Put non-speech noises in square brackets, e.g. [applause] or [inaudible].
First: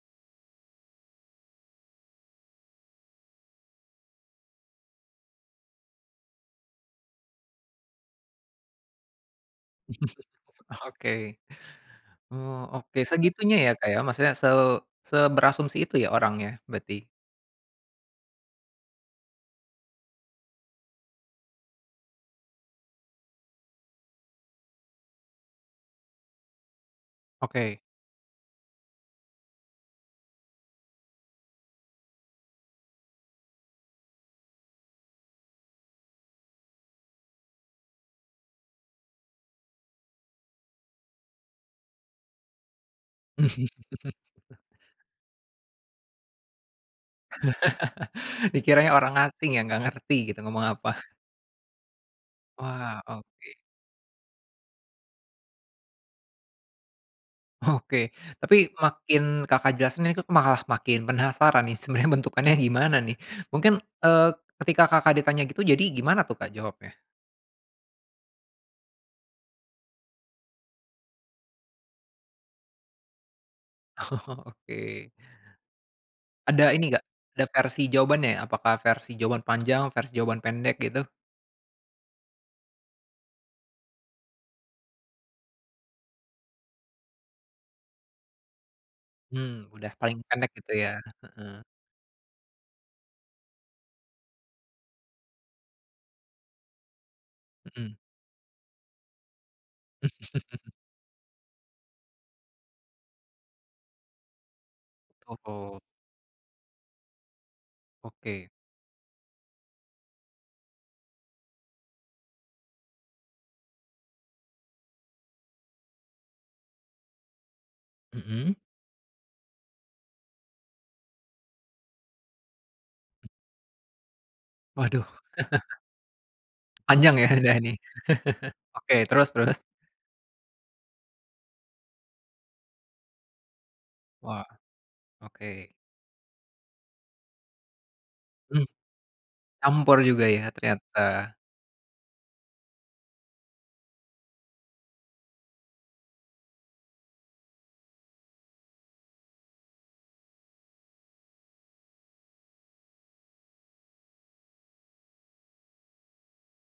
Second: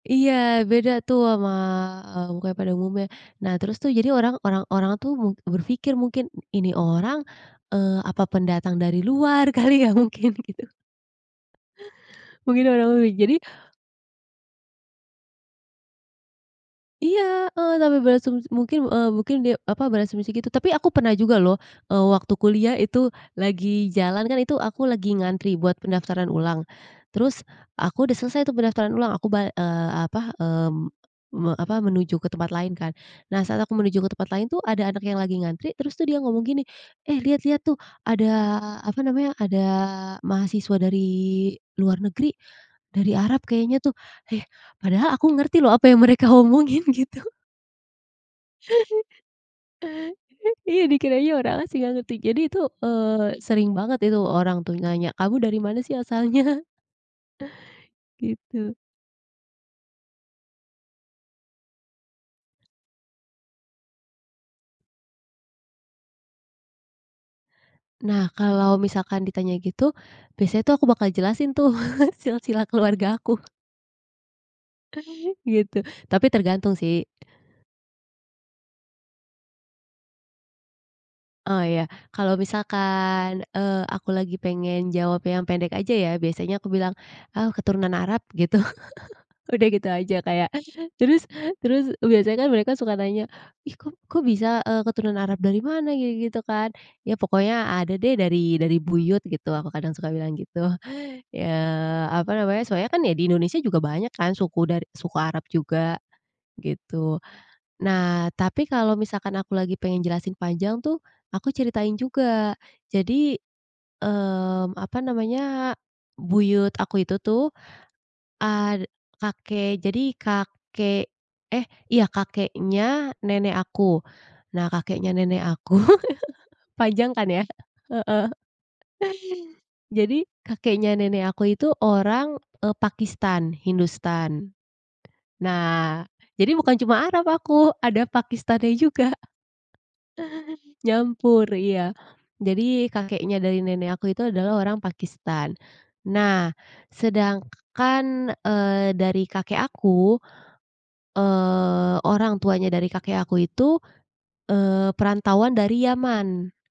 Iya beda tuh sama, eee, mukanya pada umumnya. Nah terus tuh jadi orang orang-orang tuh be berpikir mungkin, ini orang, eee, apa pendatang dari luar kali ya mungkin gitu. [chuckles] Oke. Oh, Mungkin orang oke mi jadi segitunya ya Kak ya, maksudnya se seberasumsi itu ya orangnya berarti? Iya heeh, sampe berasumsi mungkin, eee, mungkin dia, apa, berasumsi gitu, tapi aku pernah juga loh, eee, waktu kuliah itu lagi jalan kan, itu aku lagi ngantri buat pendaftaran ulang, terus Oke. aku udah selesai tuh pendaftaran ulang, aku ba eee, apa, eee, me apa menuju ke tempat lain kan. Nah saat aku menuju ke tempat lain tuh ada anak yang lagi ngantri, terus tuh dia ngomong gini, "Eh liat liat tuh ada apa namanya, ada mahasiswa dari luar negeri, dari Arab kayaknya tuh!" eh [chuckles] padahal aku ngerti loh apa yang mereka omongin gitu. [chuckles] Dikiranya [chuckles] orang asing yang gak ngerti gitu, [chuckles] ngomong Iya apa. dikiranya orang asing, nggak ngerti, jadi itu, Wah, eee, oke. sering banget itu orang tuh nanya, "Kamu dari mana sih asalnya?" [chuckles] Oke, tapi Gitu. makin Kakak jelasin itu malah makin penasaran nih, sebenarnya bentukannya gimana nih mungkin, eee, ketika Kakak ditanya gitu, jadi gimana tuh Kak jawabnya? Nah kalau misalkan ditanya gitu, biasanya tuh aku bakal jelasin tuh [chuckles] silsilah keluarga aku. Oh oke. Gitu, tapi Ada tergantung ini sih. gak, ada versi jawabannya? Apakah versi jawaban panjang versi jawaban pendek gitu? Oh ya, kalau misalkan, eee, aku lagi pengen jawab yang pendek aja ya, biasanya aku bilang, "Aku keturunan Arab," gitu, [chuckles] Hmm, udah gitu udah aja, paling pendek kayak gitu ya? terus Heeh. terus biasanya kan mereka suka nanya, "Ih kok kok bisa, eee, keturunan Arab dari mana?" Gitu-gitu kan. Ya pokoknya Mhm. ada deh, dari dari buyut gitu, aku kadang suka bilang gitu. [chuckles] Ya apa namanya, soalnya kan di Indonesia juga banyak kan suku dar suku Arab Oh. juga. Gitu. Nah, Oke. tapi kalau misalkan aku lagi pengen jelasin panjang tuh, aku ceritain juga. Jadi, mmm, apa namanya, buyut aku itu tuh, Mhm. eee, kakek jadi, kakek eh iya kakeknya nenek aku, nah Waduh. kakeknya nenek aku [chuckles] [chuckles] panjang Panjang ya kan ya? udah ini. Heeh. [chuckles] Oke terus terus? Jadi kakeknya nenek aku itu orang, eee, Pakistan, Wah Hindustan. oke. Nah jadi bukan cuma Arab aku, ada Mmm. Pakistannya juga. Campur juga ya ternyata. Nyampur, iya jadi. Kakeknya dari nenek aku itu adalah orang Pakistan nah sedangkan, eee, dari kakek aku, eee, orang tuanya dari kakek aku itu, eee, perantauan dari Yaman.